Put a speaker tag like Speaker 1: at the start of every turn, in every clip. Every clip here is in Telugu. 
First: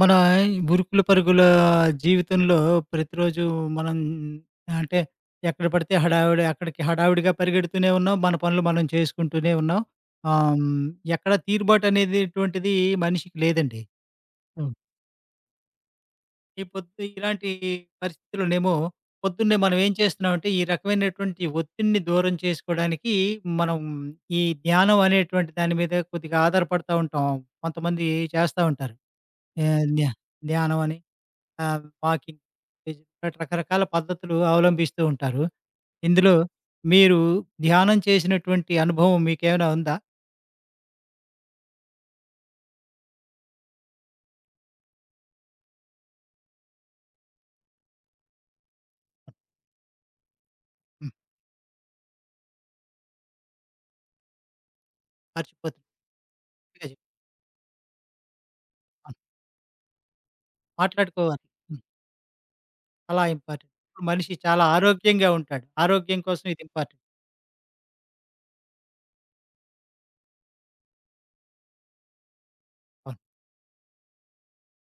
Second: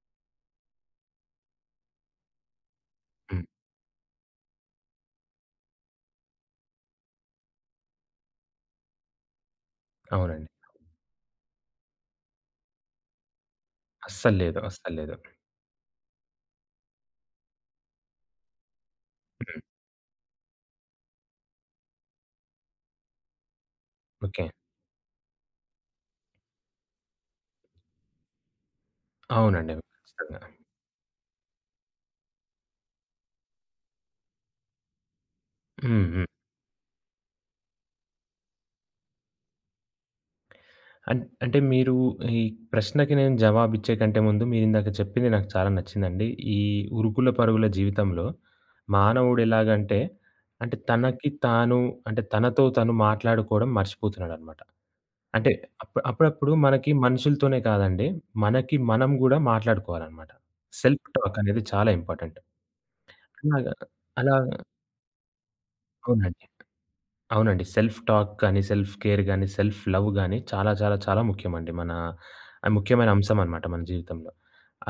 Speaker 1: మన ఉరుకుల పరుగుల జీవితంలో ప్రతిరోజు
Speaker 2: హ్మ్.
Speaker 1: మనం అంటే ఎక్కడ పడితే హడావిడి అక్కడికి హడావిడిగా పరిగెడుతూనే ఉన్నాం. మన పనులు మనం చేసుకుంటూనే ఉన్నాం.
Speaker 2: అవునండి.
Speaker 1: ఆహ్, హ్మ్, ఎక్కడ తీరుబాటు అనేటువంటిది మనిషికి లేదండి.
Speaker 2: అస్సల్లేదు.
Speaker 1: అవును.
Speaker 2: అస్సల్లేదు.
Speaker 1: ఈ పొద్దు ఇలాంటి పరిస్థితుల్లోనేమో పొద్దున్నే మనం ఏం చేస్తున్నామంటే ఈ రకమైనటువంటి ఒత్తిడిని దూరం చేసుకోవడానికి మనం ఈ
Speaker 2: ఓకే.
Speaker 1: ధ్యానం అనేటువంటి దాని మీద కొద్దిగా ఆధారపడతా ఉంటాం. కొంతమంది చేస్తా ఉంటారు.
Speaker 2: అవునండి.
Speaker 1: ఆహ్, ధ్యా
Speaker 2: ఖచ్చితంగా.
Speaker 1: ధ్యానం అని. వాకింగ్ రకరకాల పద్ధతులు అవలంబిస్తూ ఉంటారు.
Speaker 2: హ్మ్. హ్మ్.
Speaker 1: ఇందులో మీరు ధ్యానం చేసినటువంటి అనుభవం మీకేమైనా ఉందా?
Speaker 2: అం అంటే మీరు ఈ ప్రశ్నకి నేను జవాబిచ్చే కంటే ముందు మీరిందాక చెప్పింది నాకు చాలా నచ్చిందండి. ఈ ఉరుకుల పరుగుల జీవితంలో మానవుడు ఎలాగంటే, అంటే
Speaker 1: హ్మ్.
Speaker 2: తనకి తాను అంటే తనతో తను మాట్లాడుకోవడం మర్చిపోతున్నాడనమాట. అంటే
Speaker 1: మర్చిపోతున్నా.
Speaker 2: అప్పుడప్పుడు మనకి
Speaker 1: ఇప్పుడే
Speaker 2: మనుషులతోనే కాదండి, మనకి మనం
Speaker 1: చెప్పాను.
Speaker 2: గూడా మాట్లాడుకోవాలనమాట. సెల్ఫ్ టాక్
Speaker 1: మాట్లాడుకోవాలి.
Speaker 2: అనేది
Speaker 1: హ్మ్.
Speaker 2: చాలా ఇంపార్టెంట్.
Speaker 1: చాలా ఇంపార్టెంట్.
Speaker 2: అలాగా
Speaker 1: ఇప్పుడు
Speaker 2: అలా
Speaker 1: మనిషి చాలా ఆరోగ్యంగా ఉంటాడు. ఆరోగ్యం
Speaker 2: అవునండి.
Speaker 1: కోసం ఇది ఇంపార్టెంట్.
Speaker 2: అవునండి. సెల్ఫ్ టాక్ గాని, సెల్ఫ్ కేర్ గాని, సెల్ఫ్ లవ్ గాని చాలా చాలా చాలా ముఖ్యమండి. మన ముఖ్యమైన
Speaker 1: అవును.
Speaker 2: అంశం అనమాట మన జీవితంలో.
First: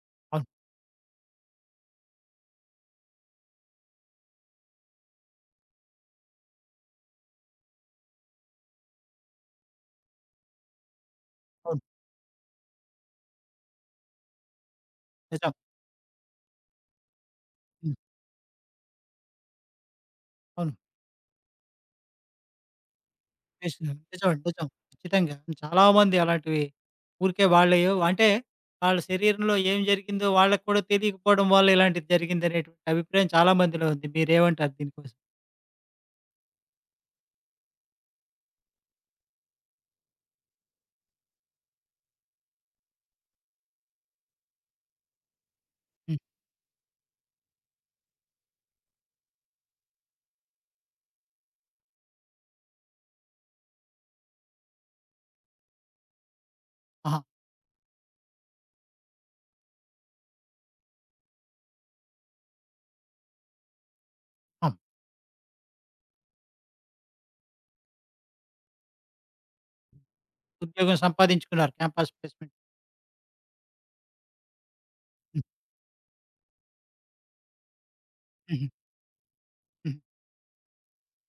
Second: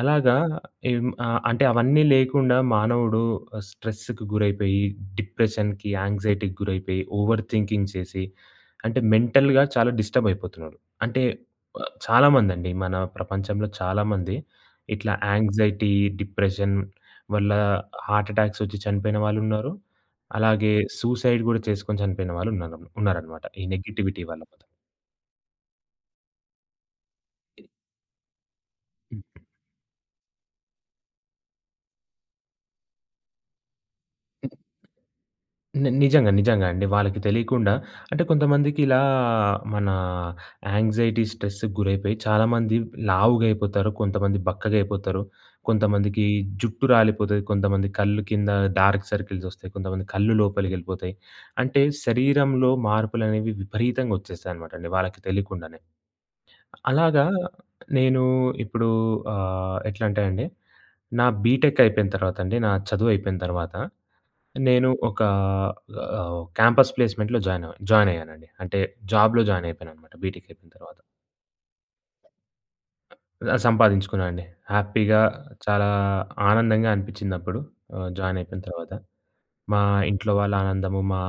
Speaker 2: అలాగా
Speaker 1: అవును.
Speaker 2: ఏం అంటే అవన్నీ లేకుండా మానవుడు స్ట్రెస్‌కి గురైపోయి, డిప్రెషన్‌కి, యాంక్సైటీకి గురైపోయి, ఓవర్ థింకింగ్ చేసి, అంటే మెంటల్‌గా చాలా డిస్టర్బ్ అయిపోతున్నాడు. అంటే
Speaker 1: అవును.
Speaker 2: చాలామందండి మన ప్రపంచంలో చాలామంది ఇట్లా
Speaker 1: నిజం.
Speaker 2: యాంక్సైటీ, డిప్రెషన్ వల్ల
Speaker 1: హ్మ్.
Speaker 2: హార్ట్ అటాక్స్ వచ్చి చనిపోయిన వాళ్ళున్నారు. అలాగే
Speaker 1: అవును.
Speaker 2: సూసైడ్ గూడా చేసుకొని చనిపోయిన వాళ్ళున్నారు ఉన్నారనమాట. ఈ
Speaker 1: నిజం.
Speaker 2: నెగటివిటీ
Speaker 1: నిజమండి.
Speaker 2: వల్ల.
Speaker 1: నిజం. ఖచ్చితంగా. చాలా మంది అలాంటివి ఊరికే వాళ్ళయో అంటే వాళ్ళ
Speaker 2: హ్మ్.
Speaker 1: శరీరంలో ఏం జరిగిందో వాళ్ళకి కూడా తెలియకపోవడం వల్ల ఇలాంటిది జరిగిందనేటువంటి అభిప్రాయం చాలా మందిలో ఉంది. మీరేమంటారు దీనికోసం? హ్మ్.
Speaker 2: నిజంగా. నిజంగా అండి. వాళ్ళకి తెలియకుండా అంటే కొంతమందికి ఇలా మన యాంగ్జైటీ, స్ట్రెస్‌కి గురైపోయి చాలామంది లావుగయిపోతారు. కొంతమంది బక్కగయిపోతారు. కొంతమందికి జుట్టు రాలిపోతది. కొంతమంది కళ్ళు కింద డార్క్ సర్కిల్స్ ఒస్తాయి. కొంతమంది కళ్ళు లోపలికెళ్ళిపోతాయి. అంటే శరీరంలో మార్పులనేవి విపరీతంగా ఒచ్చేస్తాయనమాటండి వాళ్ళకి తెలియకుండానే.
Speaker 1: ఆహా!
Speaker 2: అలాగా నేను ఇప్పుడు ఎట్లా అంటే అండి, నా బీటెక్ అయిపోయిన తర్వాత అండి, నా చదువు అయిపోయిన తర్వాత
Speaker 1: అవును.
Speaker 2: నేను ఒక క్యాంపస్ ప్లేస్‌మెంట్‌లో జాయిన్ అయ్యానండి. అంటే జాబ్‌లో జాయిన్ అయిపోయాననమాట బీటెక్ అయిపోయిన
Speaker 1: ఉద్యోగం
Speaker 2: తర్వాత.
Speaker 1: సంపాదించుకున్నారు క్యాంపస్ ప్లేస్‌మెంట్.
Speaker 2: సంపాదించుకున్నానండి. హ్యాపీగా
Speaker 1: హ్మ్.
Speaker 2: చాలా ఆనందంగా అనిపించిందప్పుడు జాయిన్ అయిపోయిన
Speaker 1: హుహు.
Speaker 2: తర్వాత. మా
Speaker 1: హుహు.
Speaker 2: ఇంట్లో వాళ్ళ ఆనందము, మా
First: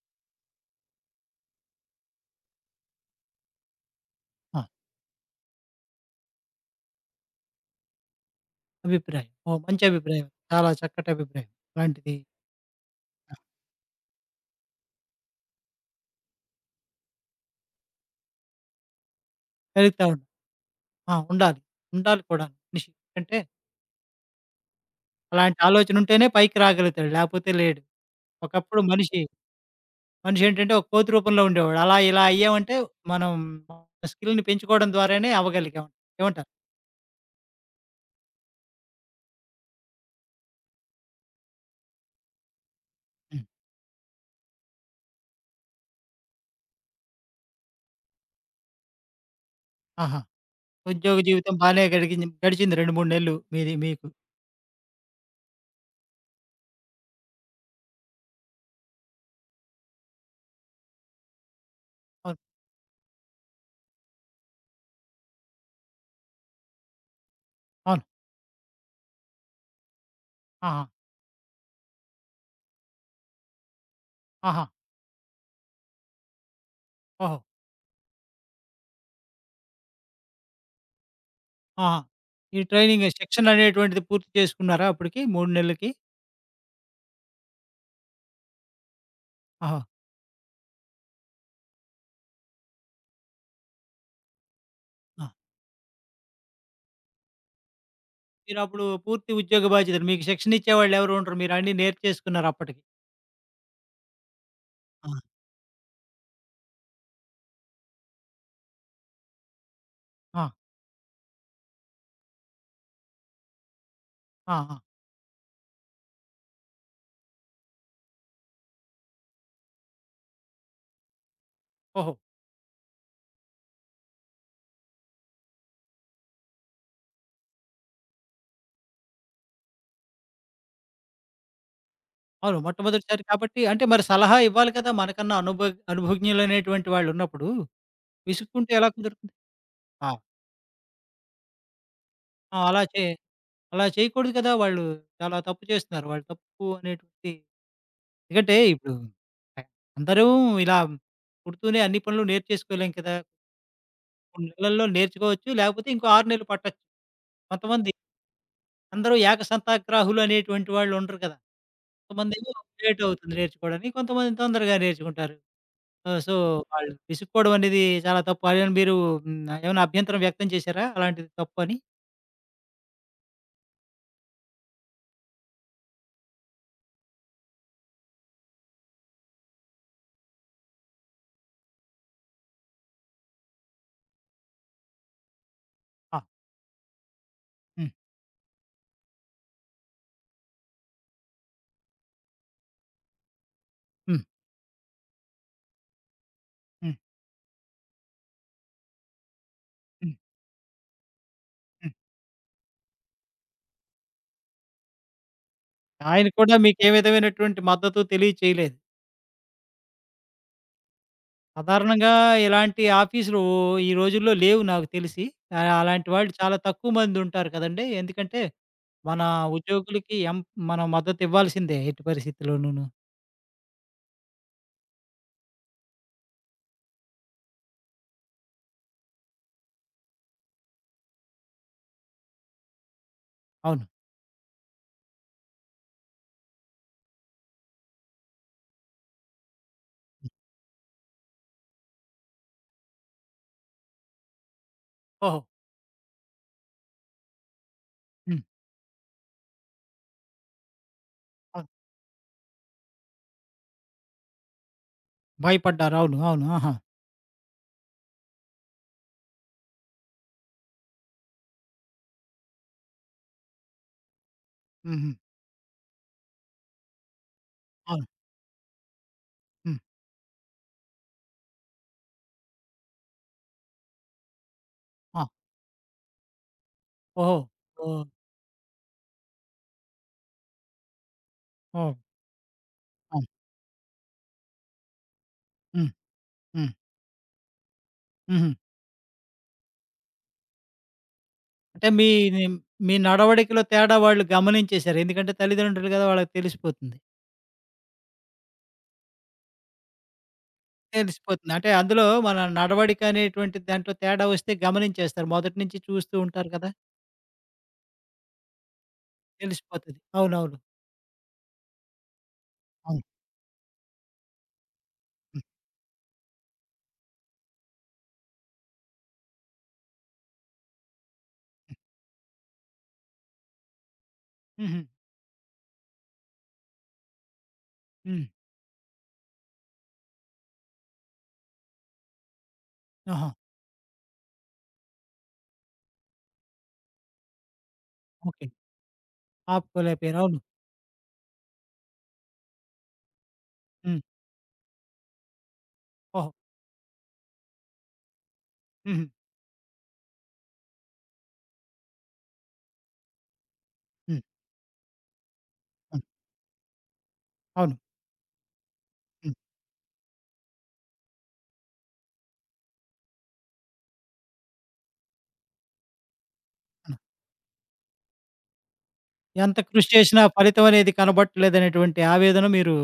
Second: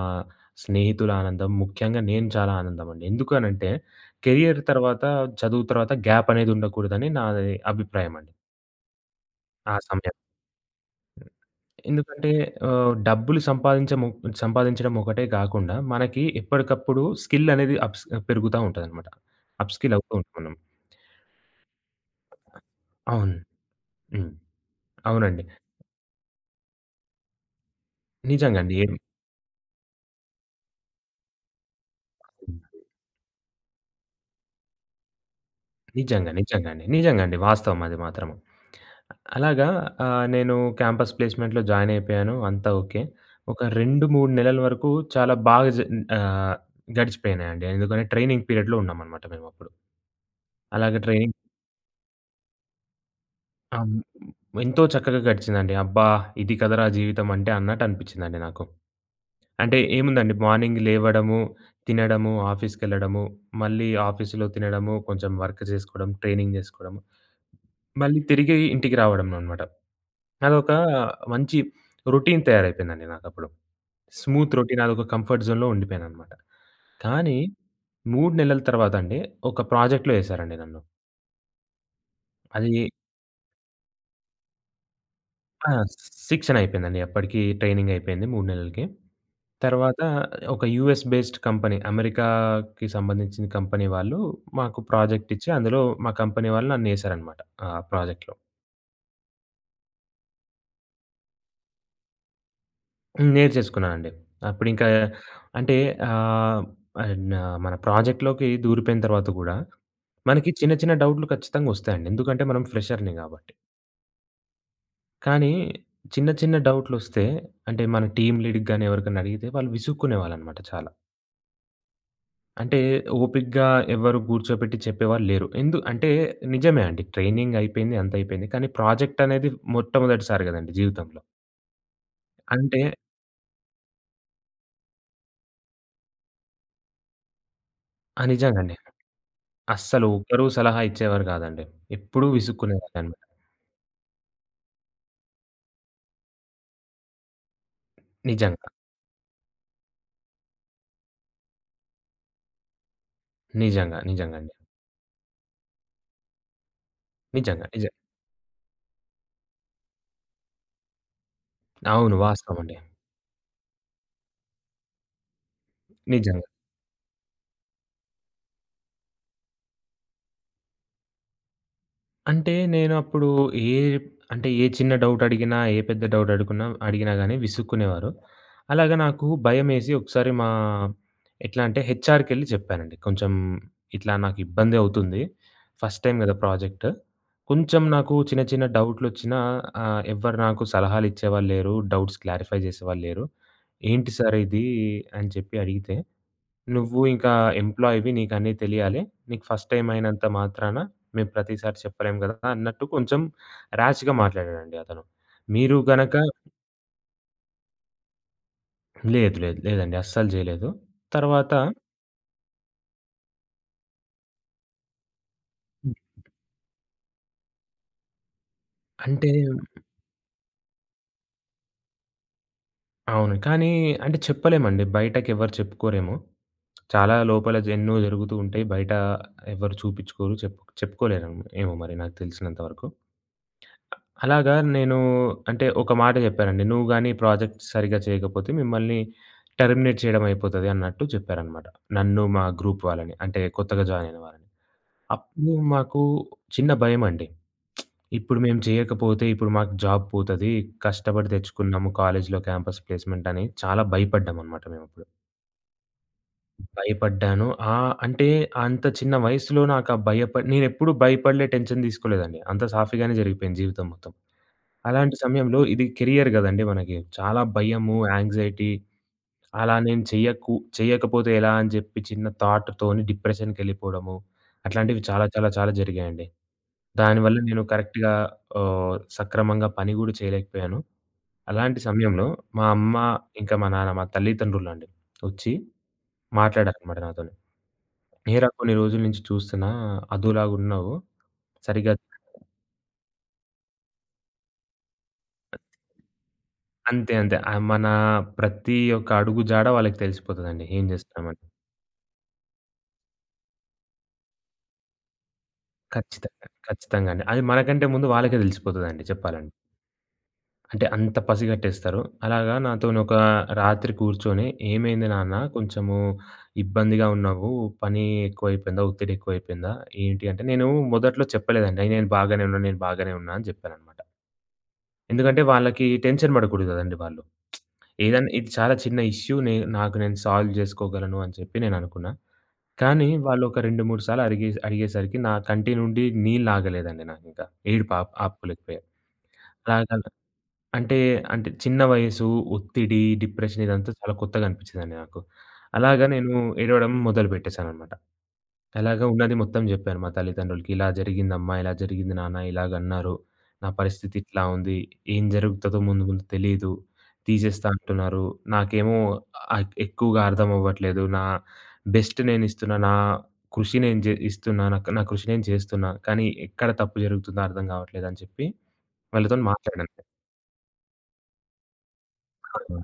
Speaker 2: స్నేహితుల ఆనందం, ముఖ్యంగా నేను చాలా ఆనందమండి. ఎందుకనంటే, కెరియర్
Speaker 1: ఆ!
Speaker 2: తర్వాత, చదువు తర్వాత గ్యాప్ అనేది ఉండకూడదని నాది అభిప్రాయమండి.
Speaker 1: అభిప్రాయం. ఓహ్!
Speaker 2: ఆ
Speaker 1: మంచి
Speaker 2: సమయం.
Speaker 1: అభిప్రాయం. చాలా చక్కటి అభిప్రాయం. అలాంటిది
Speaker 2: ఎందుకంటే
Speaker 1: ఆ!
Speaker 2: డబ్బులు సంపాదించము సంపాదించడం ఒకటే కాకుండా, మనకి ఎప్పటికప్పుడు స్కిల్ అనేది పెరుగుతా ఉంటదనమాట. అప్‌స్కిల్
Speaker 1: కలుగుతా
Speaker 2: అవుతూ
Speaker 1: ఉండాలి.
Speaker 2: ఉంటాం మనం.
Speaker 1: ఆ! ఉండాలి. ఉండాలి కూడా మనిషి.
Speaker 2: అవును.
Speaker 1: ఎందుకంటే
Speaker 2: హ్మ్. అవునండి.
Speaker 1: అలాంటి ఆలోచన ఉంటేనే పైకి రాగలుగుతాడు. లేకపోతే లేడు.
Speaker 2: నిజంగా అండి.
Speaker 1: ఒకప్పుడు మనిషి, మనిషి ఏంటంటే ఒక కోతి రూపంలో ఉండేవాడు. అలా ఇలా అయ్యామంటే మనం మన స్కిల్‌ని పెంచుకోవడం ద్వారానే అవ్వగలిగాం.
Speaker 2: నిజంగా.
Speaker 1: ఏమంటారు?
Speaker 2: నిజంగా అండి. నిజంగా అండి. వాస్తవం అది మాత్రము. అలాగా నేను క్యాంపస్ ప్లేస్‌మెంట్‌లో జాయిన్ అయిపోయాను. అంతా ఓకే.
Speaker 1: హ్మ్.
Speaker 2: ఒక 2, 3 నెలల వరకు చాలా బాగా ఆహ్, గడిచిపోయినాయండి. ఎందుకంటే ట్రైనింగ్ పీరియడ్‌లో ఉన్నామనమాట మేమప్పుడు.
Speaker 1: ఆహా!
Speaker 2: అలాగే
Speaker 1: ఉద్యోగ
Speaker 2: ట్రైనింగ్
Speaker 1: జీవితం బానే గడిచింది 2, 3 నెలలు మీది
Speaker 2: అం
Speaker 1: మీకు.
Speaker 2: ఎంతో చక్కగా గడిచిందండి. అబ్బా! ఇది కదరా జీవితం అంటే అన్నట్టు అనిపించిందండి నాకు. అంటే ఏముందండి మార్నింగ్ లేవడము, తినడము,
Speaker 1: అవును.
Speaker 2: ఆఫీస్‌కెళ్ళడము, మళ్ళీ ఆఫీస్‌లో తినడము, కొంచెం వర్క్ చేసుకోవడం, ట్రైనింగ్ చేసుకోవడము,
Speaker 1: అవును.
Speaker 2: మళ్ళీ తిరిగి ఇంటికి రావడం అనమాట. అదొక
Speaker 1: ఆహా!
Speaker 2: మంచి రొటీన్ తయారైపోయిందండి నాకప్పుడు. స్మూత్
Speaker 1: ఆహా!
Speaker 2: రొటీన్ అదొక కంఫర్ట్ జోన్‌లో ఉండిపోయాననమాట. కానీ
Speaker 1: ఓహో!
Speaker 2: 3 నెలల తర్వాత అండి ఒక ప్రాజెక్ట్‌లో ఏసారండి నన్ను.
Speaker 1: ఆహా! ఈ
Speaker 2: అది
Speaker 1: ట్రైనింగ్ శిక్షణ అనేటువంటిది పూర్తి చేసుకున్నారా అప్పటికి 3
Speaker 2: ఆ!
Speaker 1: నెలలకి?
Speaker 2: శిక్షణ అయిపోయిందండి. అప్పటికి ట్రైనింగ్ అయిపోయింది 3 నెలలకి.
Speaker 1: ఆహా!
Speaker 2: తర్వాత ఒక యూఎస్ బేస్డ్ కంపెనీ అమెరికాకి సంబంధించిన కంపెనీ వాళ్ళు మాకు
Speaker 1: ఆ!
Speaker 2: ప్రాజెక్ట్ ఇచ్చి, అందులో మా కంపెనీ వాళ్ళు నన్నేసారనమాట ఆ ప్రాజెక్ట్‌లో.
Speaker 1: మీరప్పుడు పూర్తి ఉద్యోగ బాధ్యతలు మీకు శిక్షణ ఇచ్చేవాళ్ళు ఎవరు ఉండరు. మీరు అన్నీ నేర్చేసుకున్నారు అప్పటికి.
Speaker 2: హ్మ్. నేర్చేసుకున్నానండి. అప్పుడింకా
Speaker 1: ఆ!
Speaker 2: అంటే ఆహ్, అండ్ మన ప్రాజెక్ట్‌లోకి దూరిపోయిన తర్వాత గూడా
Speaker 1: ఆ!
Speaker 2: మనకి చిన్న చిన్న డౌట్‌లు ఖచ్చితంగా ఒస్తాయండి. ఎందుకంటే మనం ఫ్రెషర్‌ని గాబట్టి.
Speaker 1: ఆ! ఆ!
Speaker 2: కానీ చిన్న చిన్న డౌట్‌లొస్తే అంటే మన టీమ్ లీడ్‌కి గాని ఎవరికైనా అడిగితే వాళ్ళు విసుక్కునేవాళ్ళనమాట చాలా.
Speaker 1: ఓహో!
Speaker 2: అంటే ఓపికగా ఎవరు కూర్చోపెట్టి చెప్పేవారు లేరు. అంటే నిజమే అండి. ట్రైనింగ్ అయిపోయింది. అంతా అయిపోయింది. కానీ ప్రాజెక్ట్ అనేది మొట్టమొదటిసారి గదండీ జీవితంలో.
Speaker 1: అవును.
Speaker 2: అంటే
Speaker 1: మొట్టమొదటిసారి కాబట్టి అంటే మరి సలహా ఇవ్వాలి కదా! మనకన్నా అనుభవజ్ఞులనేటువంటి వాళ్ళున్నప్పుడు
Speaker 2: ఆ! నిజంగా
Speaker 1: విసుక్కుంటే
Speaker 2: అండి.
Speaker 1: ఎలా కుదురుతుంది?
Speaker 2: అస్సలు
Speaker 1: ఆ!
Speaker 2: ఒక్కరు సలహా ఇచ్చేవారు కాదండి. ఎప్పుడూ
Speaker 1: ఆ!
Speaker 2: విసుక్కునేవాడినన్నమాట.
Speaker 1: అలా చేయకూడదు కదా! వాళ్ళు చాలా తప్పు చేస్తున్నారు. వాళ్ళు తప్పు అనేటువంటిది ఎందుకంటే
Speaker 2: నిజంగా.
Speaker 1: ఇప్పుడు అందరూ ఇలా పుడుతూనే అన్ని పనులు నేర్చేసుకోలేం కదా!
Speaker 2: నిజంగా. నిజంగా
Speaker 1: 3
Speaker 2: అండి.
Speaker 1: నెలల్లో నేర్చుకోవచ్చు. లేకపోతే ఇంకో 6 నెలలు పట్టొచ్చు.
Speaker 2: నిజంగా.
Speaker 1: కొంతమంది
Speaker 2: నిజం
Speaker 1: అందరూ ఏకసంతాగ్రాహులు అనేటువంటి వాళ్ళు ఉండరు కదా!
Speaker 2: అవును.
Speaker 1: కొంతమందేమో
Speaker 2: వాస్తవం అండి.
Speaker 1: లేట్ అవుతుంది నేర్చుకోవడానికి. కొంతమంది తొందరగా నేర్చుకుంటారు. సో,
Speaker 2: నిజంగా.
Speaker 1: వాళ్ళు విసుక్కోవడం అనేది చాలా తప్పు. అదేమైనా మీరు హ్మ్. ఏమైనా అభ్యంతరం వ్యక్తం చేశారా? అలాంటిది తప్పు అని?
Speaker 2: అంటే నేనప్పుడు ఏ ఏ చిన్న డౌట్ అడిగినా, ఏ పెద్ద డౌట్ అడిగినా గాని విసుక్కునేవారు. అలాగా నాకు భయమేసి ఒకసారి మా ఎట్లా అంటే హెచ్ఆర్‌కెళ్ళి చెప్పానండి. కొంచెం ఇట్లా నాకు ఇబ్బంది అవుతుంది. ఫస్ట్ టైమ్
Speaker 1: ఆ!
Speaker 2: కదా ప్రాజెక్ట్. కొంచెం
Speaker 1: హ్మ్.
Speaker 2: నాకు చిన్న చిన్న డౌట్‌లొచ్చినా ఎవ్వరు నాకు సలహాలు ఇచ్చేవాళ్ళు లేరు. డౌట్స్ క్లారిఫై చేసేవాళ్ళు లేరు. ఏంటి
Speaker 1: హ్మ్.
Speaker 2: సార్ ఇది అని చెప్పి అడిగితే,
Speaker 1: హ్మ్.
Speaker 2: "నువ్వు ఇంకా ఎంప్లాయివి నీకన్నీ తెలియాలి. నీకు ఫస్ట్ టైమ్
Speaker 1: హ్మ్.
Speaker 2: అయినంత మాత్రాన మేము ప్రతిసారి
Speaker 1: హ్మ్.
Speaker 2: చెప్పలేం గదా!" అన్నట్టు కొంచెం ర్యాష్‌గా మాట్లాడాడండి అతను. మీరు గనక
Speaker 1: ఆయన కూడా మీకే విధమైనటువంటి మద్దతు తెలియచేయలేదు.
Speaker 2: లేదు. లేదు. లేదండి. అస్సలు జేయలేదు. తర్వాత
Speaker 1: సాధారణంగా ఇలాంటి ఆఫీసులు ఈ రోజుల్లో లేవు నాకు తెలిసి. అలాంటి వాళ్ళు చాలా తక్కువ మంది ఉంటారు కదండీ! ఎందుకంటే మన
Speaker 2: అంటే
Speaker 1: ఉద్యోగులకి ఎం మనం మద్దతివ్వాల్సిందే ఎట్టి పరిస్థితిలోనూను.
Speaker 2: అవును. కానీ అంటే చెప్పలేమండి. బయటకెవరు చెప్పుకోరేమో. చాలా లోపల ఎన్నో జరుగుతూ ఉంటాయి. బయట ఎవరు చూపిచ్చుకోరు. చెప్పుకోలేరేమో ఏమో మరి నాకు తెలిసినంత వరకు.
Speaker 1: అవును.
Speaker 2: అలాగా నేను అంటే ఒక మాట జెప్పారండి. "నువ్వు గాని ఈ ప్రాజెక్ట్ సరిగ్గా చేయకపోతే మిమ్మల్ని టెర్మినేట్ చేయడం అయిపోతది" అన్నట్టు చెప్పారనమాట. నన్ను మా గ్రూప్ వాళ్ళని. అంటే కొత్తగా జాయిన్ అయిన వాళ్ళని.
Speaker 1: ఓహో!
Speaker 2: అప్పుడు మాకు చిన్న భయమండి. ఇప్పుడు
Speaker 1: హ్మ్.
Speaker 2: మేము చేయకపోతే ఇప్పుడు మాకు జాబ్ పోతది. కష్టపడి
Speaker 1: అవును.
Speaker 2: తెచ్చుకున్నాము కాలేజ్‌లో క్యాంపస్ ప్లేస్‌మెంట్ అని చాలా భయపడ్డామనమాట మేమప్పుడు.
Speaker 1: భయపడ్డారు. అవును. అవును. ఆహా!
Speaker 2: భయపడ్డాను. అంటే అంత చిన్న వయసులో నాకా నేనెప్పుడు భయపడలే, టెన్షన్ తీసుకోలేదండి. అంత సాఫీగానే జరిగిపోయింది జీవితం మొత్తం.
Speaker 1: హుహు.
Speaker 2: అలాంటి సమయంలో ఇది కెరియర్ గదండీ మనకి. చాలా భయము,
Speaker 1: అవును.
Speaker 2: యాంగ్జైటీ అలా
Speaker 1: హ్మ్.
Speaker 2: నేను చెయ్యకపోతే ఎలా అని జెప్పి చిన్న థాట్‌తోని డిప్రెషన్‌కెళ్ళిపోవడము, అట్లాంటివి
Speaker 1: ఆ!
Speaker 2: చాలా చాలా చాలా జరిగాయండి.
Speaker 1: ఓహో!
Speaker 2: దానివల్ల నేను
Speaker 1: ఓహ్!
Speaker 2: కరెక్ట్‌గా సక్రమంగా పని గూడా చేయలేకపోయాను. అలాంటి
Speaker 1: ఓహ్!
Speaker 2: సమయంలో మా అమ్మ,
Speaker 1: అవును.
Speaker 2: ఇంకా మా నాన్న మా తల్లిదండ్రులండి ఒచ్చి
Speaker 1: హ్మ్. హ్మ్.
Speaker 2: మాట్లాడారనమాట నాతోని. "ఏరా
Speaker 1: హుహు.
Speaker 2: కొన్ని రోజుల నుంచి చూస్తున్నా అదోలాగున్నావు
Speaker 1: అంటే
Speaker 2: సరిగ్గా."
Speaker 1: మీ మీ నడవడికలో తేడా వాళ్ళు గమనించేసారు. ఎందుకంటే తల్లిదండ్రులు గదా! వాళ్ళకి తెలిసిపోతుంది.
Speaker 2: అంతే అంతే. మన ప్రతి ఒక్క అడుగు జాడ వాళ్ళకి తెలిసిపోతదండి. ఏం జేస్తున్నామని.
Speaker 1: తెలిసిపోతుంది. అంటే అందులో మన నడవడిక అనేటువంటి దాంట్లో తేడా వస్తే గమనించేస్తారు. మొదటి నుంచి చూస్తూ
Speaker 2: ఖచ్చితంగా.
Speaker 1: ఉంటారు కదా!
Speaker 2: ఖచ్చితంగా అండి. అది మనకంటే ముందు వాళ్ళకే తెలిసిపోతదండి చెప్పాలంటే.
Speaker 1: తెలిసిపోతది. అవునవును.
Speaker 2: అంటే అంత పసిగట్టేస్తారు. అలాగా
Speaker 1: అవును.
Speaker 2: నాతోనొక రాత్రి కూర్చొని, "ఏమైంది నాన్న?
Speaker 1: హ్మ్.
Speaker 2: కొంచెము ఇబ్బందిగా ఉన్నావు. పని ఎక్కువైపోయిందా? ఒత్తిడి ఎక్కువైపోయిందా? ఏంటి?" అంటే నేను మొదట్లో చెప్పలేదండి. "నేను బాగానే ఉన్నా. నేను బాగానే ఉన్నా" అని చెప్పాననమాట.
Speaker 1: హుహు.
Speaker 2: ఎందుకంటే వాళ్ళకి టెన్షన్ పడకూడదు కదండీ వాళ్ళు.
Speaker 1: హ్మ్.
Speaker 2: ఏదన్నా ఇది చాలా చిన్న ఇష్యూ. నాకు నేను సాల్వ్ జేసుకోగలను అని చెప్పి నేననుకున్నా. కానీ
Speaker 1: ఆహా!
Speaker 2: వాళ్ళొక 2, 3 సార్లు అడిగేసరికి నా కంటి నుండి నీళ్లాగలేదండి నాకింకా. ఏడుపు ఆప్
Speaker 1: ఓకే.
Speaker 2: ఆపుకోలేకపోయా. అలాగ
Speaker 1: ఆపుకోలేకపోయారు. అవును.
Speaker 2: అంటే, అంటే చిన్న వయసు, ఒత్తిడి, డిప్రెషన్ ఇదంతా
Speaker 1: హ్మ్.
Speaker 2: చాలా కొత్తగా అనిపించిందండి నాకు. అలాగా
Speaker 1: ఓహో!
Speaker 2: నేను ఏడవడం మొదలు పెట్టేసాననమాట. ఎలాగా
Speaker 1: హుహు.
Speaker 2: ఉన్నది మొత్తం జెప్పాను మా తల్లిదండ్రులకి. ఇలా జరిగిందమ్మా, ఇలా జరిగింది నాన్న, ఇలాగన్నారు. నా పరిస్థితి
Speaker 1: హ్మ్.
Speaker 2: ఇట్లా ఉంది. ఏం జరుగుతదో ముందు
Speaker 1: అవును.
Speaker 2: ముందు తెలీదు. తీసేస్తా
Speaker 1: అవును.
Speaker 2: అంటున్నారు. నాకేమో
Speaker 1: హ్మ్.
Speaker 2: ఎక్కువగా అర్థం అవ్వట్లేదు. నా బెస్ట్ నేనిస్తున్నా. నా కృషి నేను ఇస్తున్నా. నా నా కృషి నేను చేస్తున్నా. కానీ ఎక్కడ
Speaker 1: అవును.
Speaker 2: తప్పు జరుగుతుందో అర్థం గావట్లేదని చెప్పి వాళ్ళతోని
Speaker 1: ఎంత కృషి
Speaker 2: మాట్లాడాను.
Speaker 1: చేసినా ఫలితం అనేది కనబడట్లేదనేటువంటి ఆవేదన మీరు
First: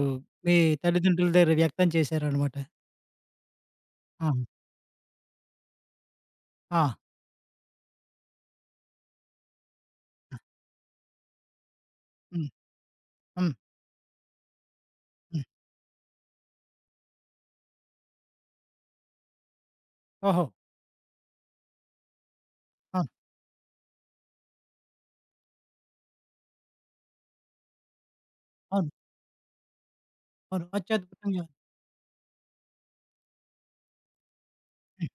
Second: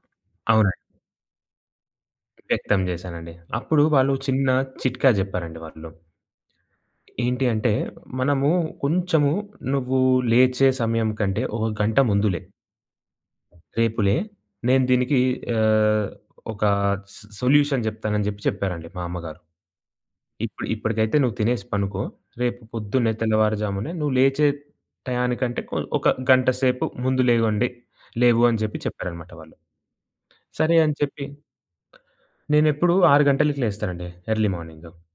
Speaker 1: మీ
Speaker 2: అవునండి.
Speaker 1: తల్లిదండ్రుల దగ్గర వ్యక్తం చేశారనమాట.
Speaker 2: వ్యక్తం చేశానండి. అప్పుడు వాళ్ళు
Speaker 1: ఆ!
Speaker 2: చిన్న చిట్కా జెప్పారండి వాళ్ళు.
Speaker 1: ఆ!
Speaker 2: ఏంటి అంటే, మనము కొంచెము నువ్వు లేచే సమయం కంటే ఒక గంట ముందు లే.
Speaker 1: హ్మ్. హ్మ్.
Speaker 2: రేపు లే. నేను దీనికి
Speaker 1: హ్మ్.
Speaker 2: ఆహ్, ఒక సొల్యూషన్ జెప్తానని జెప్పి చెప్పారండి మా అమ్మగారు.
Speaker 1: ఓహో!
Speaker 2: ఇప్పుడు ఇప్పటికైతే నువ్వు తినేసి పనుకో. రేపు
Speaker 1: అవును.
Speaker 2: పొద్దున్నే తెల్లవారుజామునే నువ్వు లేచే టయానికంటే ఒక గంట సేపు ముందు లేవండి. లేవు అని జెప్పి
Speaker 1: అవును.
Speaker 2: చెప్పారనమాట వాళ్ళు.
Speaker 1: అవును.
Speaker 2: సరే అని చెప్పి
Speaker 1: అత్యద్భుతంగా
Speaker 2: నేనెప్పుడు 6 గంటలకి లేస్తానండి ఎర్లీ మార్నింగ్.
Speaker 1: హ్మ్.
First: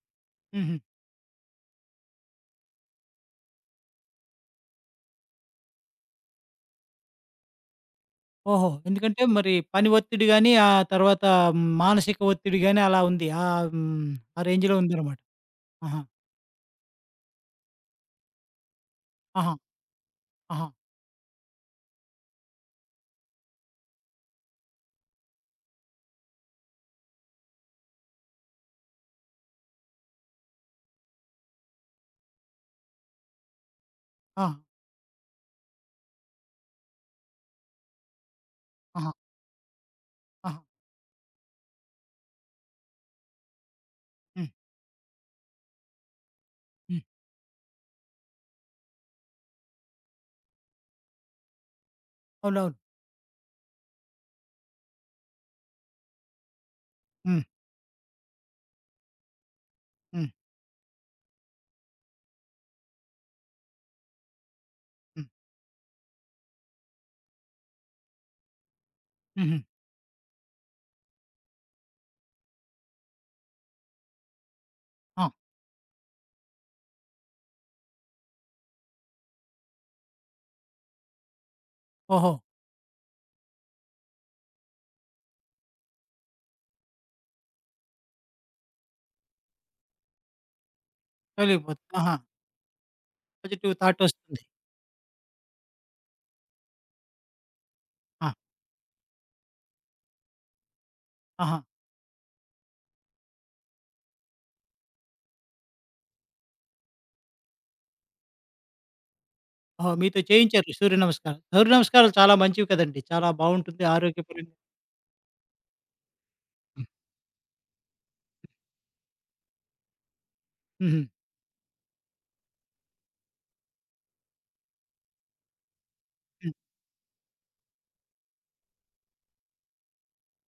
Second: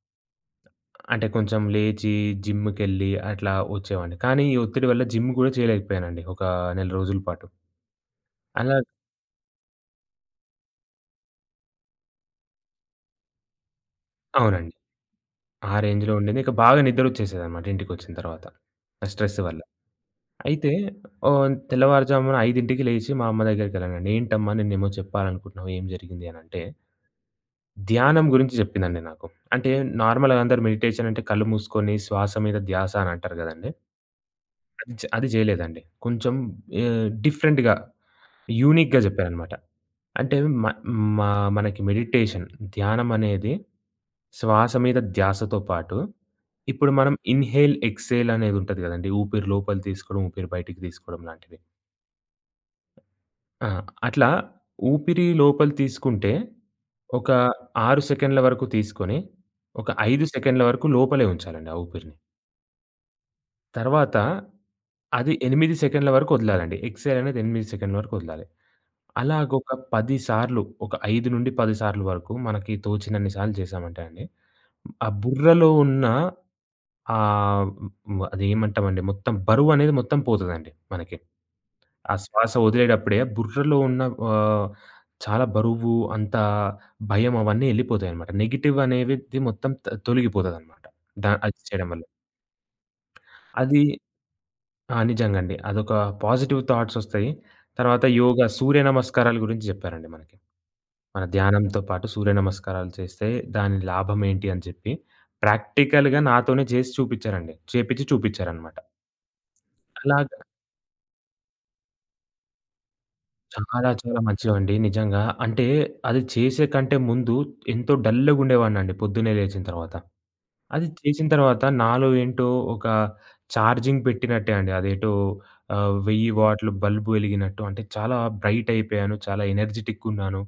Speaker 1: హుహు.
Speaker 2: అంటే కొంచెం లేచి జిమ్‌కెళ్ళి అట్లా వచ్చేవాడిని. కానీ ఈ ఒత్తిడి వల్ల జిమ్ గూడా చేయలేకపోయానండి. ఒక నెల రోజుల పాటు.
Speaker 1: ఓహో!
Speaker 2: అలా
Speaker 1: ఎందుకంటే మరి పని ఒత్తిడి గాని, ఆ తర్వాత మానసిక ఒత్తిడి గాని అలా ఉంది. ఆహ్, హ్మ్. ఆ
Speaker 2: అవునండి.
Speaker 1: రేంజ్‌లో ఉందనమాట.
Speaker 2: ఆ
Speaker 1: ఆహా!
Speaker 2: రేంజ్‌లో ఉండేది. ఇక బాగా నిద్రొచ్చేసేదనమాట ఇంటికొచ్చిన తర్వాత. ఆ స్ట్రెస్
Speaker 1: ఆహా!
Speaker 2: వల్ల.
Speaker 1: ఆహా!
Speaker 2: అయితే ఓహ్! తెల్లవారుజామున 5కి లేచి మా అమ్మ దగ్గరికెళ్ళానండి. "ఏంటమ్మా నిన్నేమో చెప్పాలనుకుంటున్నావు ఏం జరిగింది?" అనంటే, ధ్యానం గురించి చెప్పిందండి నాకు. అంటే నార్మల్‌గా అందరూ మెడిటేషన్ అంటే కళ్ళు మూసుకొని శ్వాస మీద ధ్యాస అని అంటారు గదండీ!
Speaker 1: ఆ!
Speaker 2: చ్ అది జేయలేదండి. కొంచెం డిఫరెంట్‌గా, యూనిక్‌గా
Speaker 1: ఆహా!
Speaker 2: జెప్పారనమాట. అంటే
Speaker 1: ఆహా!
Speaker 2: మ మా మనకి మెడిటేషన్, ధ్యానం అనేది
Speaker 1: హ్మ్.
Speaker 2: శ్వాస మీద ధ్యాసతో పాటు, ఇప్పుడు
Speaker 1: హ్మ్.
Speaker 2: మనం ఇన్‌హేల్, ఎక్స్‌హేల్ అనేదుంటది గదండీ. ఊపిరి లోపలి తీసుకోవడం, ఊపిరి బయటికి తీసుకోవడం లాంటివి.
Speaker 1: అవునవును.
Speaker 2: ఆ! అట్లా ఊపిరి లోపలి తీసుకుంటే, ఒక
Speaker 1: హ్మ్.
Speaker 2: 6 సెకండ్ల వరకు తీసుకొని, ఒక 5
Speaker 1: హ్మ్.
Speaker 2: సెకండ్ల వరకు లోపలే ఉంచాలండి ఆ ఊపిరిని. తర్వాత
Speaker 1: హ్మ్.
Speaker 2: అది 8 సెకండ్ల వరకు వదలాలండి. ఎక్స్‌హేల్ అనేది 8 సెకండ్ల వరకు వదలాలి.
Speaker 1: హుహు.
Speaker 2: అలాగొక 10 సార్లు ఒక 5-10 సార్లు వరకు మనకి తోచినన్ని సార్లు చేశామంటే అండి, ఆ
Speaker 1: ఆ!
Speaker 2: బుర్రలో ఉన్న ఆహ్, అదేమంటామండి మొత్తం బరువనేది మొత్తం పోతదండి మనకి. ఆ
Speaker 1: ఓహో!
Speaker 2: శ్వాస వదిలేటప్పుడే బుర్రలో ఉన్న ఆహ్, చాలా బరువు, అంత భయం అవన్నీ ఎళ్ళిపోతాయన్నమాట. నెగెటివ్ అనేవిది మొత్తం తొలగిపోతదన్నమాట. అది చేయడం
Speaker 1: తొలగిపోతుంది.
Speaker 2: వల్ల.
Speaker 1: ఆహా! పాజిటివ్
Speaker 2: అది
Speaker 1: థాట్ వస్తుంది.
Speaker 2: ఆ! నిజంగండి. అదొక పాజిటివ్ థాట్సొస్తాయి. తర్వాత
Speaker 1: ఆ!
Speaker 2: యోగా సూర్య నమస్కారాల గురించి జెప్పారండి మనకి. మన
Speaker 1: ఆహా!
Speaker 2: ధ్యానంతో పాటు సూర్య నమస్కారాలు చేస్తే దాని లాభమేంటి అని చెప్పి, ప్రాక్టికల్‌గా నాతోనే చేసి చూపిచ్చారండి. చేపిచ్చి చూపిచ్చారనమాట.
Speaker 1: ఓహో! మీతో
Speaker 2: అలాగ
Speaker 1: చేయించారు సూర్య నమస్కారాలు. సూర్య నమస్కారాలు చాలా మంచివి కదండీ! చాలా బావుంటుంది
Speaker 2: చాలా చాలా
Speaker 1: ఆరోగ్యపరంగా.
Speaker 2: మంచివండి నిజంగా. అంటే అది చేసే
Speaker 1: హ్మ్.
Speaker 2: కంటే ముందు ఎంతో డల్‌గుండేవాడినండి పొద్దున్నే లేచిన తర్వాత. అది
Speaker 1: హుహు.
Speaker 2: చేసిన తర్వాత నాలో ఏంటో ఒక ఛార్జింగ్ పెట్టినట్టే అండి. అదేటో 1000
Speaker 1: హ్మ్.
Speaker 2: వాట్‌ల బల్బ్ వెలిగినట్టు అంటే చాలా బ్రైట్ అయిపోయాను. చాలా ఎనర్జిటిక్‌గున్నాను.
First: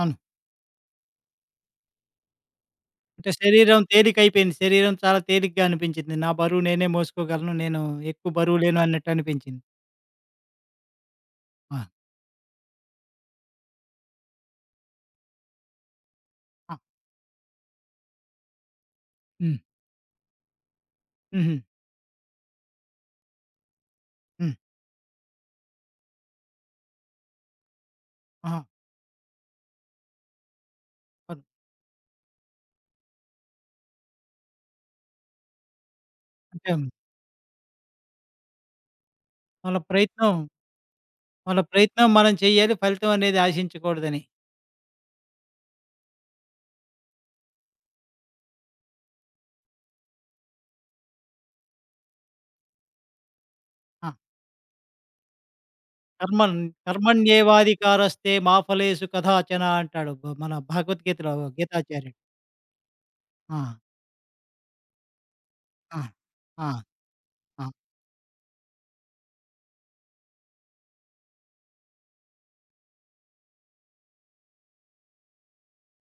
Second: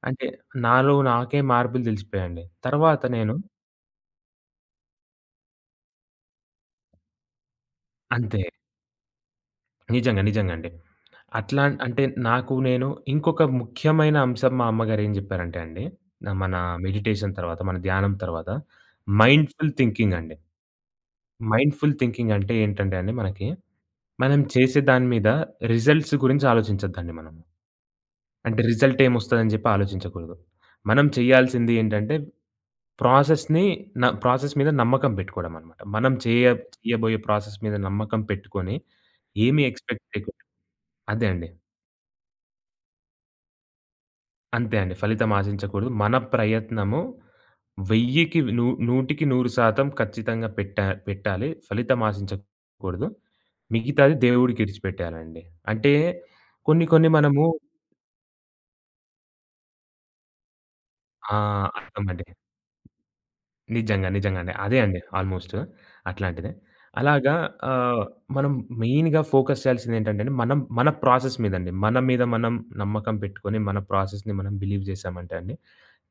Speaker 1: అవును.
Speaker 2: అంటే నాలో నాకే మార్పులు తెలిసిపోయాయండి. తర్వాత
Speaker 1: అంటే
Speaker 2: నేను
Speaker 1: శరీరం తేలికైపోయింది. శరీరం చాలా తేలికగా అనిపించింది. నా బరువు నేనే మోసుకోగలను. నేను ఎక్కువ
Speaker 2: అంతే.
Speaker 1: బరువు లేను అన్నట్టు అనిపించింది.
Speaker 2: నిజంగా. నిజంగా అండి. అట్లా
Speaker 1: ఆ!
Speaker 2: అంటే నాకు నేను ఇంకొక ముఖ్యమైన అంశం మా అమ్మగారు ఏం జెప్పారంటే అండి, మన
Speaker 1: ఆ!
Speaker 2: మెడిటేషన్ తర్వాత, మన ధ్యానం తర్వాత
Speaker 1: హ్మ్.
Speaker 2: మైండ్‌ఫుల్ థింకింగ్ అండి.
Speaker 1: హుహు.
Speaker 2: మైండ్‌ఫుల్ థింకింగ్ అంటే ఏంటంటే అండి మనకి, మనం
Speaker 1: హ్మ్.
Speaker 2: చేసే దాని మీద రిజల్ట్స్ గురించి ఆలోచించొద్దండి మనం.
Speaker 1: ఆహా!
Speaker 2: అంటే రిజల్ట్ ఏమొస్తదని జెప్పి ఆలోచించకూడదు. మనం
Speaker 1: అవును.
Speaker 2: చేయాల్సింది ఏంటంటే ప్రాసెస్‌ని ప్రాసెస్ మీద నమ్మకం పెట్టుకోవడం అన్నమాట. మనం చేయ
Speaker 1: అంటే
Speaker 2: చేయబోయే ప్రాసెస్ మీద నమ్మకం పెట్టుకొని ఏమి
Speaker 1: మన
Speaker 2: ఎక్స్‌పెక్ట్
Speaker 1: ప్రయత్నం,
Speaker 2: చేయకుండా అదే అండి.
Speaker 1: మన ప్రయత్నం మనం చేయాలి. ఫలితం అనేది ఆశించకూడదని.
Speaker 2: అంతే అండి. ఫలితం ఆశించకూడదు. మన ప్రయత్నము 1000కి ను 100కి 100% ఖచ్చితంగా పెట్టాలి. ఫలితం ఆశించకూడదు.
Speaker 1: ఆ!
Speaker 2: మిగతాది దేవుడికిడిచిపెట్టేయాలండి. అంటే
Speaker 1: కర్మన్
Speaker 2: కొన్ని కొన్ని మనము
Speaker 1: కర్మణ్యేవాధికారస్తే మా ఫలేషు కదాచన అంటాడు. మన
Speaker 2: ఆ!
Speaker 1: భగవద్గీతలో గీతాచార్యుడు.
Speaker 2: అర్థమండి.
Speaker 1: ఆ!
Speaker 2: నిజంగా. నిజంగానే. అదే అండి ఆల్‌మోస్ట్
Speaker 1: ఆ!
Speaker 2: అట్లాంటిదే.
Speaker 1: ఆ!
Speaker 2: అలాగా
Speaker 1: ఆ!
Speaker 2: ఆహ్, మనం మెయిన్‌గా ఫోకస్ చేయాల్సిందేంటంటే అండి, మనం మన ప్రాసెస్ మీదండి. మన మీద మనం నమ్మకం పెట్టుకొని, మన ప్రాసెస్‌ని మనం బిలీవ్ చేశామంటే అండి,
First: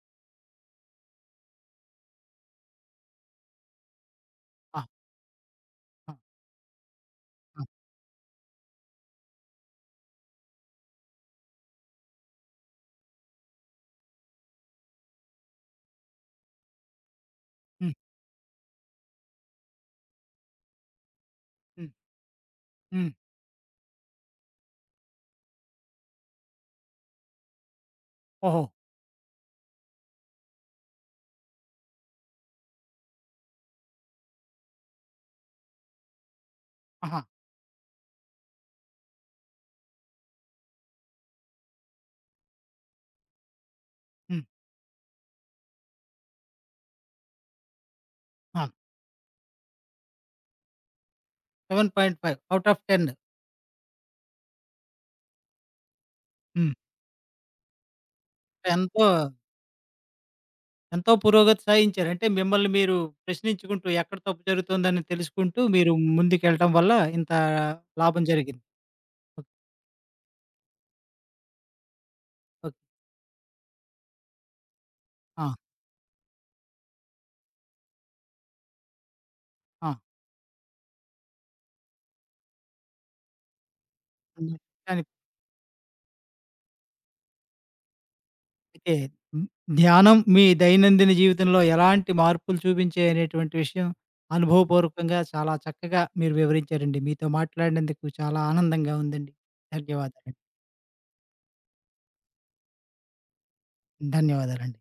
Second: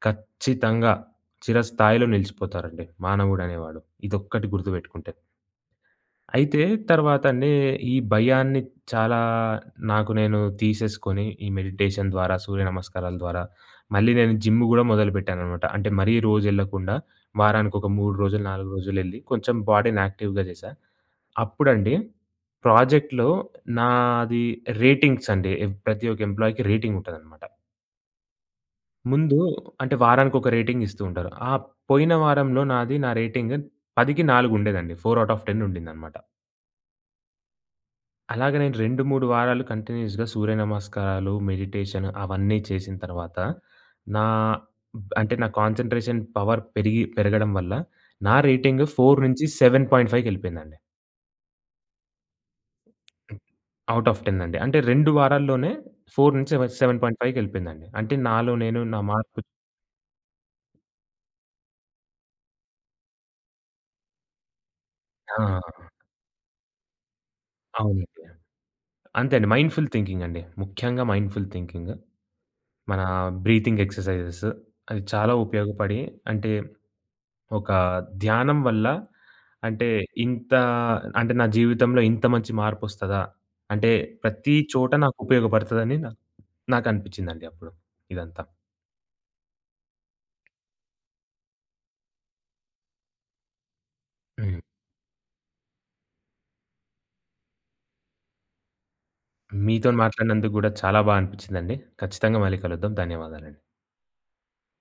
Speaker 2: ఖచ్చితంగా చిరస్థాయిలో నిలిచిపోతారండి మానవుడనేవాడు. ఇదొక్కటి
Speaker 1: ఆ!
Speaker 2: గుర్తుపెట్టుకుంటే.
Speaker 1: ఆ!
Speaker 2: అయితే తర్వాత అండి
Speaker 1: ఆ!
Speaker 2: ఈ భయాన్ని చాలా నాకు నేను తీసేసుకొని, ఈ మెడిటేషన్ ద్వారా, సూర్య నమస్కారాల ద్వారా, మళ్ళీ నేను జిమ్ గూడా మొదలుపెట్టాననమాట. అంటే మరీ రోజెళ్ళకుండా వారానికొక
Speaker 1: హ్మ్.
Speaker 2: 3 రోజులు, 4 రోజులెళ్లి కొంచెం బాడీని యాక్టివ్‌గా చేశా.
Speaker 1: హ్మ్.
Speaker 2: అప్పుడండి
Speaker 1: హ్మ్.
Speaker 2: ప్రాజెక్ట్‌లో నాది రేటింగ్స్ అండి. ప్రతి ఒక్క ఎంప్లాయీకి రేటింగ్ ఉంటదనమాట.
Speaker 1: ఓహో!
Speaker 2: ముందు అంటే వారానికొక రేటింగ్ ఇస్తూ ఉంటారు. ఆ పోయిన వారంలో నాది నా రేటింగ్ 10కి 4 ఉండేదండి. 4 ఔట్ ఆఫ్ 10 ఉండిందనమాట.
Speaker 1: ఆహా!
Speaker 2: అలాగ నేను 2, 3 వారాలు కంటిన్యూయస్‌గా సూర్య నమస్కారాలు, మెడిటేషన్ అవన్నీ చేసిన తర్వాత, నా
Speaker 1: హ్మ్.
Speaker 2: అంటే నా కాన్సంట్రేషన్ పవర్ పెరగడం వల్ల నా
Speaker 1: ఆ!
Speaker 2: రేటింగ్ 4-7.5 కెళ్ళిపోయిందండి.
Speaker 1: 7.5 ఔట్ ఆఫ్ 10.
Speaker 2: ఔట్ ఆఫ్ 10 అండి. అంటే 2 వారాల్లోనే
Speaker 1: హ్మ్.
Speaker 2: 4-7.5 కెళ్ళిపోయిందండి. అంటే నాలో నేను నా
Speaker 1: ఎంతో,
Speaker 2: మార్పు
Speaker 1: ఎంతో పురోగతి సాధించారు. అంటే మిమ్మల్ని మీరు ప్రశ్నించుకుంటూ ఎక్కడ తప్పు జరుగుతుందని తెలుసుకుంటూ
Speaker 2: ఆ!
Speaker 1: మీరు ముందుకెళ్ళటం వల్ల ఇంత
Speaker 2: అవునండి.
Speaker 1: లాభం జరిగింది.
Speaker 2: అంతే అండి.
Speaker 1: ఓకే.
Speaker 2: మైండ్‌ఫుల్ థింకింగ్ అండి. ముఖ్యంగా మైండ్‌ఫుల్ థింకింగ్.
Speaker 1: ఓకే.
Speaker 2: మన బ్రీతింగ్ ఎక్సర్‌సైజెస్ అవి చాలా
Speaker 1: ఆ!
Speaker 2: ఉపయోగపడి అంటే ఒక ధ్యానం వల్ల అంటే
Speaker 1: ఆ!
Speaker 2: ఇంత అంటే నా జీవితంలో ఇంత మంచి మార్పొస్తదా? అంటే ప్రతి చోట
Speaker 1: కానీ
Speaker 2: నాకు ఉపయోగపడతదని నాకనిపించిందండి అప్పుడు ఇదంతా.
Speaker 1: అయితే ధ్యానం మీ దైనందిన జీవితంలో ఎలాంటి మార్పులు చూపించాయి అనేటువంటి విషయం
Speaker 2: హ్మ్.
Speaker 1: అనుభవపూర్వకంగా చాలా చక్కగా మీరు వివరించారండి. మీతో మాట్లాడినందుకు చాలా ఆనందంగా ఉందండి.
Speaker 2: మీతోని
Speaker 1: ధన్యవాదాలండి.
Speaker 2: మాట్లాడినందుకు గూడా చాలా అనిపించిందండి. ఖచ్చితంగా మళ్ళీ కలుద్దాం. ధన్యవాదాలండి.
Speaker 1: ధన్యవాదాలండి.